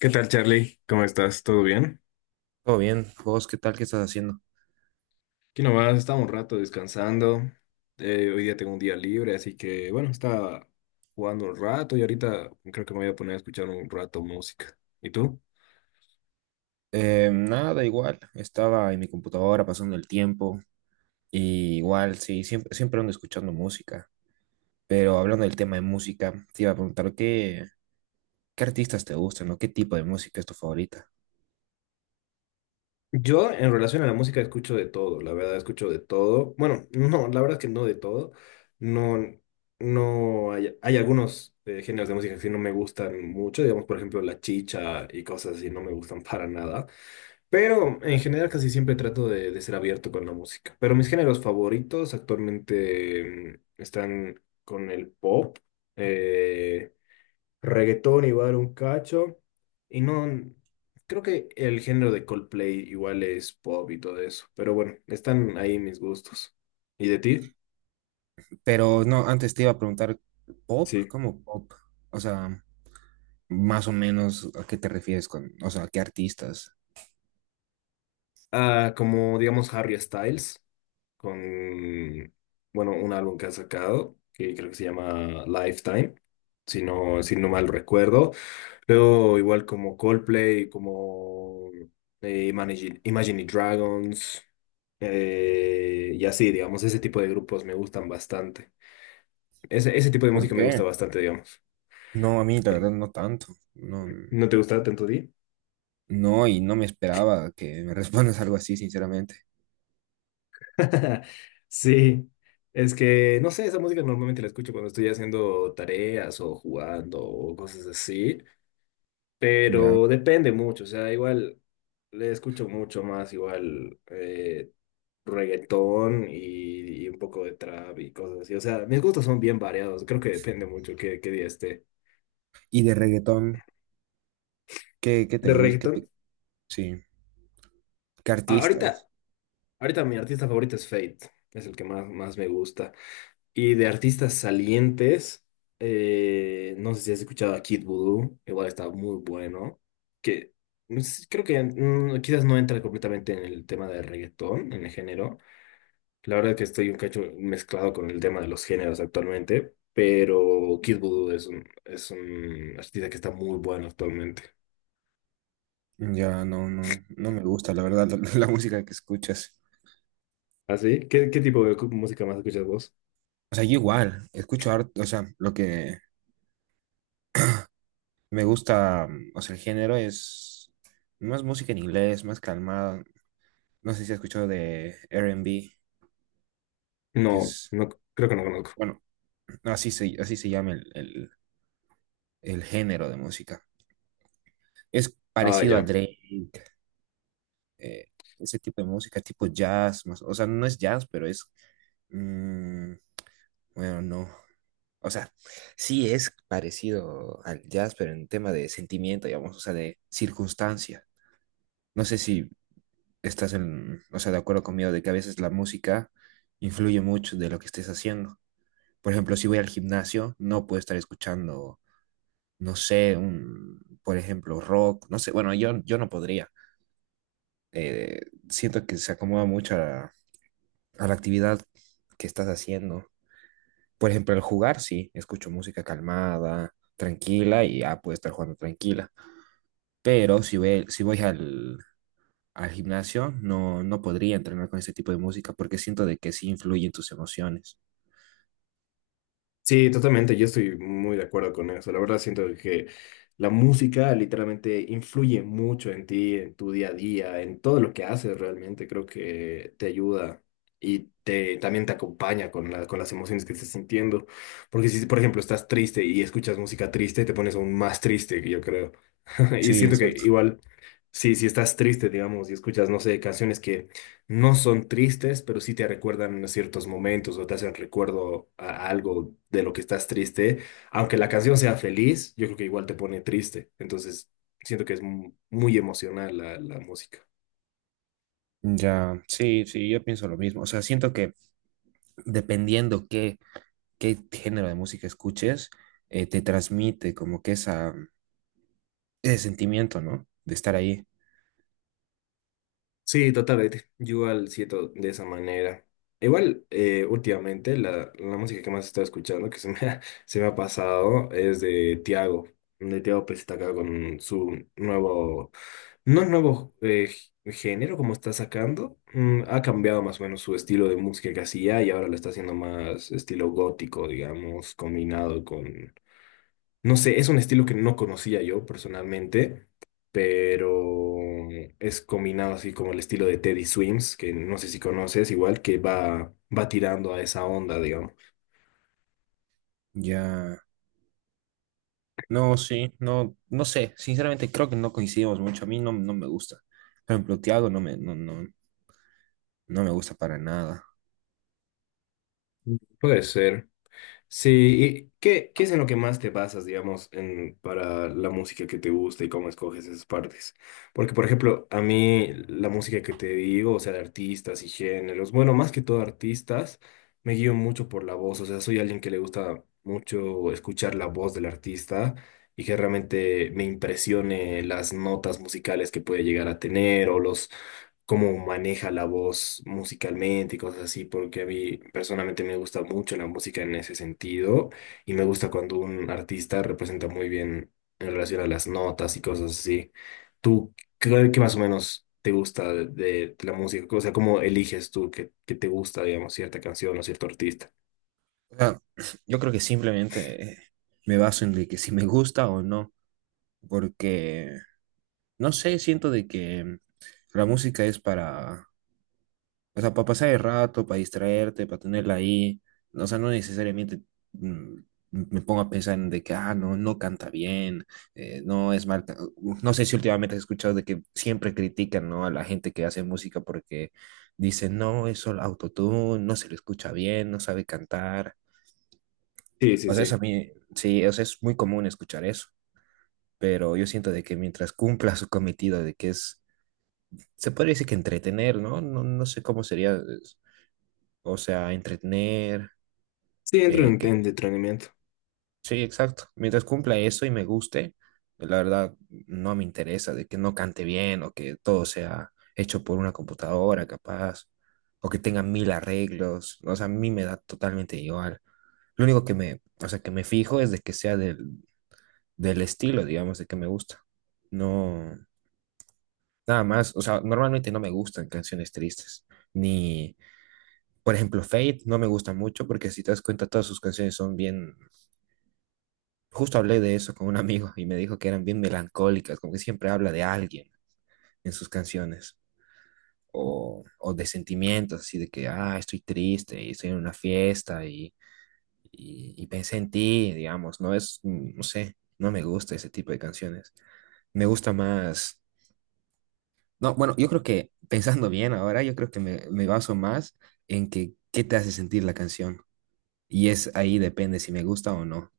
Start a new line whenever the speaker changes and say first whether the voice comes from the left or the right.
left: ¿Qué tal, Charlie? ¿Cómo estás? ¿Todo bien?
right: Todo bien, vos, ¿qué tal? ¿Qué estás haciendo?
left: Aquí nomás, estaba un rato descansando. Hoy día tengo un día libre, así que bueno, estaba jugando un rato y ahorita creo que me voy a poner a escuchar un rato música. ¿Y tú?
right: Nada, igual, estaba en mi computadora pasando el tiempo, y igual, sí, siempre ando escuchando música, pero hablando del tema de música, te iba a preguntar qué artistas te gustan o qué tipo de música es tu favorita.
left: Yo en relación a la música escucho de todo, la verdad escucho de todo. Bueno, no, la verdad es que no de todo. No, hay algunos géneros de música que sí no me gustan mucho, digamos por ejemplo la chicha y cosas así no me gustan para nada. Pero en general casi siempre trato de ser abierto con la música. Pero mis géneros favoritos actualmente están con el pop. eh, Reggaetón igual un cacho. Y no, creo que el género de Coldplay igual es pop y todo eso. Pero bueno, están ahí mis gustos. ¿Y de ti?
right: Pero no, antes te iba a preguntar, ¿pop?
left: Sí.
right: ¿Cómo pop? O sea, más o menos, ¿a qué te refieres con, o sea, qué artistas?
left: Ah, como digamos Harry Styles, con, bueno, un álbum que ha sacado, que creo que se llama Lifetime, si no, si no mal recuerdo. Creo igual como Coldplay, como Imagine Dragons, y así, digamos, ese tipo de grupos me gustan bastante. Ese tipo de
right: ¿Por
left: música me gusta
right: qué?
left: bastante, digamos.
right: No, a mí la
left: Eh,
right: verdad no tanto, no,
left: ¿No te gusta tanto Di?
right: no, y no me esperaba que me respondas algo así, sinceramente.
left: Sí, es que, no sé, esa música normalmente la escucho cuando estoy haciendo tareas o jugando o cosas así.
right: Ya.
left: Pero depende mucho, o sea, igual le escucho mucho más, igual reggaetón y un poco de trap y cosas así. O sea, mis gustos son bien variados, creo que depende mucho qué día esté.
right: Y de reggaetón, qué te
left: De
right: gusta?
left: reggaetón,
right: Sí, ¿qué artistas?
left: ahorita, ahorita mi artista favorito es Fate, es el que más me gusta. Y de artistas salientes, no sé si has escuchado a Kid Voodoo, igual está muy bueno. Que no sé, creo que quizás no entra completamente en el tema de reggaetón, en el género. La verdad que estoy un cacho mezclado con el tema de los géneros actualmente, pero Kid Voodoo es un artista que está muy bueno actualmente.
right: Ya no, no, no me gusta, la verdad, la música que escuchas.
left: ¿Ah, sí? ¿Qué, qué tipo de música más escuchas vos?
right: O sea, yo igual, escucho harto, o sea, lo que me gusta, o sea, el género es más música en inglés, más calmada. ¿No sé si has escuchado de R&B, que
left: No,
right: es,
left: no, creo que no
right: no,
left: conozco.
right: bueno, así así se llama el género de música. Es
left: Ah,
right: parecido a
left: ya.
right: Drake, eh, ese tipo de música, tipo jazz, más, o sea, no es jazz, pero es, mm, bueno, no, o sea, sí es parecido al jazz, pero en tema de sentimiento, digamos, o sea, de circunstancia. No sé si estás en, o sea, de acuerdo conmigo de que a veces la música influye mucho de lo que estés haciendo. Por ejemplo, si voy al gimnasio, no puedo estar escuchando, no sé, un, por ejemplo, rock, no sé, bueno, yo no podría eh, siento que se acomoda mucho a la actividad que estás haciendo. Por ejemplo, al jugar, sí, escucho música calmada, tranquila y ya puedo estar jugando tranquila. Pero si voy al gimnasio, no, no podría entrenar con ese tipo de música porque siento de que sí influye en tus emociones.
left: Sí, totalmente, yo estoy muy de acuerdo con eso. La verdad siento que la música literalmente influye mucho en ti, en tu día a día, en todo lo que haces realmente. Creo que te ayuda y te, también te acompaña con con las emociones que estés sintiendo. Porque si, por ejemplo, estás triste y escuchas música triste, te pones aún más triste, yo creo. Y
right: Sí,
left: siento que
right: exacto.
left: igual, si estás triste, digamos, y escuchas, no sé, canciones que no son tristes, pero sí te recuerdan a ciertos momentos o te hacen recuerdo a algo de lo que estás triste. Aunque la canción sea feliz, yo creo que igual te pone triste. Entonces, siento que es muy emocional la música.
right: Ya, sí, sí, yo pienso lo mismo. O sea, siento que dependiendo qué género de música escuches, te transmite como que ese sentimiento, ¿no? De estar ahí.
left: Sí, totalmente. Yo igual siento de esa manera. Igual, últimamente la música que más he estado escuchando, que se me ha pasado, es de Tiago. De Tiago pues está acá con su nuevo, no nuevo género como está sacando. Mm, ha cambiado más o menos su estilo de música que hacía y ahora lo está haciendo más estilo gótico, digamos, combinado con no sé, es un estilo que no conocía yo personalmente, pero es combinado así como el estilo de Teddy Swims, que no sé si conoces, igual que va tirando a esa onda, digamos.
right: Ya. No, sí, no, no sé. Sinceramente creo que no coincidimos mucho. A mí no, no me gusta. Por ejemplo, Tiago no me, no, no, no me gusta para nada.
left: Puede ser. Sí, ¿y qué, qué es en lo que más te basas, digamos, en, para la música que te gusta y cómo escoges esas partes? Porque, por ejemplo, a mí la música que te digo, o sea, de artistas y géneros, bueno, más que todo artistas, me guío mucho por la voz, o sea, soy alguien que le gusta mucho escuchar la voz del artista y que realmente me impresione las notas musicales que puede llegar a tener o los cómo maneja la voz musicalmente y cosas así, porque a mí personalmente me gusta mucho la música en ese sentido y me gusta cuando un artista representa muy bien en relación a las notas y cosas así. ¿Tú qué, qué más o menos te gusta de la música? O sea, ¿cómo eliges tú que te gusta, digamos, cierta canción o cierto artista?
right: O sea, yo creo que simplemente me baso en de que si me gusta o no. Porque, no sé, siento de que la música es para o sea, para pasar el rato, para distraerte, para tenerla ahí. O sea, no necesariamente mm, me pongo a pensar en de que, ah, no, no canta bien, no es mal. ¿No sé si últimamente has escuchado de que siempre critican, ¿no? a la gente que hace música porque dicen, no, es solo autotune, no se le escucha bien, no sabe cantar.
left: Sí, sí,
right: O sea,
left: sí.
right: eso a mí, sí, o sea, es muy común escuchar eso, pero yo siento de que mientras cumpla su cometido de que es, se podría decir que entretener, ¿no? No, no sé cómo sería. O sea, entretener,
left: Sí, entro
right: Eh, que,
left: en entrenamiento.
right: sí, exacto. Mientras cumpla eso y me guste, la verdad no me interesa de que no cante bien o que todo sea hecho por una computadora capaz o que tenga mil arreglos. O sea, a mí me da totalmente igual. Lo único que me, o sea, que me fijo es de que sea del estilo, digamos, de que me gusta. No, nada más. O sea, normalmente no me gustan canciones tristes. Ni, por ejemplo, Fate no me gusta mucho porque si te das cuenta todas sus canciones son bien justo hablé de eso con un amigo y me dijo que eran bien melancólicas, como que siempre habla de alguien en sus canciones o de sentimientos, así de que, ah, estoy triste y estoy en una fiesta y pensé en ti, digamos, no no sé, no me gusta ese tipo de canciones. Me gusta más, no, bueno, yo creo que pensando bien ahora, yo creo que me baso más en que qué te hace sentir la canción y es ahí depende si me gusta o no.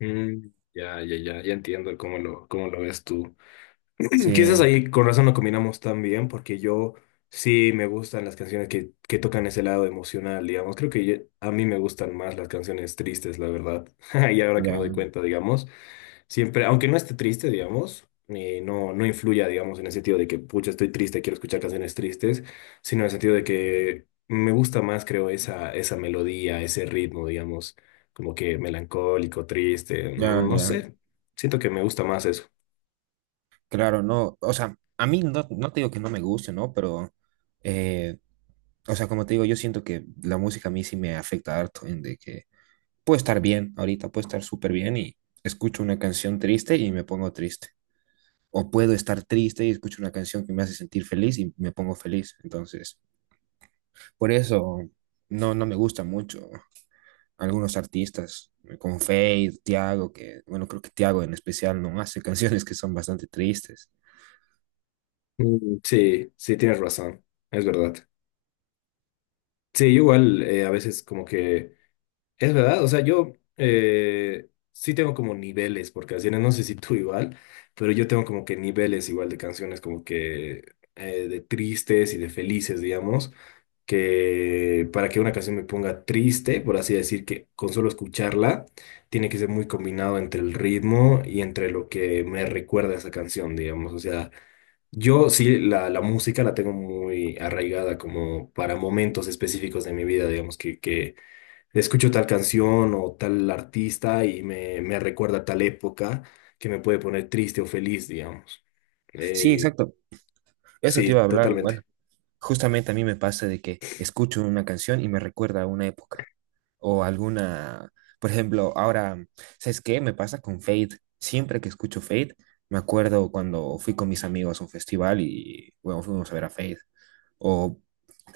left: Mm, ya entiendo cómo lo ves tú. Quizás
right: Sí,
left: ahí con razón no combinamos tan bien, porque yo sí me gustan las canciones que tocan ese lado emocional, digamos. Creo que a mí me gustan más las canciones tristes, la verdad. Y ahora que me doy
right: ya,
left: cuenta, digamos, siempre, aunque no esté triste, digamos, no, no influya, digamos, en el sentido de que, pucha, estoy triste, quiero escuchar canciones tristes, sino en el sentido de que me gusta más, creo, esa melodía, ese ritmo, digamos, como que melancólico, triste,
right: ya,
left: no
right: ya.
left: sé. Siento que me gusta más eso.
right: Claro, no, o sea, a mí no, no te digo que no me guste, ¿no? Pero, eh, o sea, como te digo, yo siento que la música a mí sí me afecta harto en de que puedo estar bien ahorita, puedo estar súper bien y escucho una canción triste y me pongo triste. O puedo estar triste y escucho una canción que me hace sentir feliz y me pongo feliz. Entonces, por eso no, no me gusta mucho algunos artistas como Feid, Tiago, que, bueno, creo que Tiago en especial no hace canciones que son bastante tristes.
left: Mm, sí, sí, tienes razón, es verdad. Sí, igual a veces como que es verdad, o sea, yo sí tengo como niveles por canciones, no sé si tú igual, pero yo tengo como que niveles igual de canciones como que de tristes y de felices, digamos, que para que una canción me ponga triste, por así decir, que con solo escucharla, tiene que ser muy combinado entre el ritmo y entre lo que me recuerda a esa canción, digamos, o sea... Yo sí, la música la tengo muy arraigada como para momentos específicos de mi vida, digamos, que escucho tal canción o tal artista y me recuerda tal época que me puede poner triste o feliz, digamos.
right: Sí,
left: Eh,
right: exacto. Eso te iba
left: sí,
right: a hablar igual.
left: totalmente.
right: Justamente a mí me pasa de que escucho una canción y me recuerda a una época o alguna, por ejemplo, ahora, ¿sabes qué? Me pasa con Fade. Siempre que escucho Fade, me acuerdo cuando fui con mis amigos a un festival y, bueno, fuimos a ver a Fade. O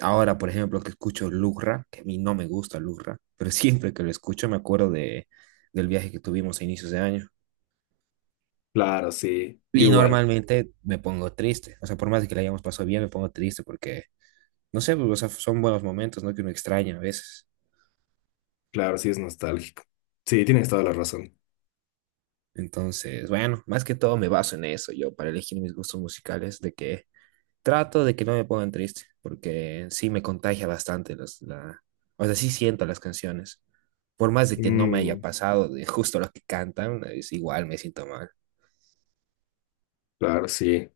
right: ahora, por ejemplo, que escucho Lugra, que a mí no me gusta Lugra, pero siempre que lo escucho me acuerdo de, del viaje que tuvimos a inicios de año.
left: Claro, sí, yo
right: Y
left: igual.
right: normalmente me pongo triste, o sea, por más de que la hayamos pasado bien, me pongo triste porque no sé, pues, o sea, son buenos momentos, ¿no? Que uno extraña a veces.
left: Claro, sí es nostálgico. Sí, tienes toda la razón.
right: Entonces, bueno, más que todo me baso en eso yo para elegir mis gustos musicales, de que trato de que no me pongan triste, porque sí me contagia bastante la, o sea, sí siento las canciones. Por más de que no me haya
left: Mm,
right: pasado de justo lo que cantan, es igual me siento mal.
left: claro, sí.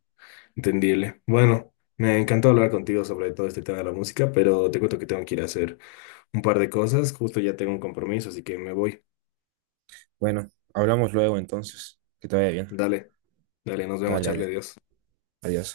left: Entendible. Bueno, me encantó hablar contigo sobre todo este tema de la música, pero te cuento que tengo que ir a hacer un par de cosas. Justo ya tengo un compromiso, así que me voy.
right: Bueno, hablamos luego entonces. Que te vaya bien.
left: Dale, dale, nos vemos,
right: Dale,
left: Charlie,
right: ade-
left: adiós.
right: Adiós.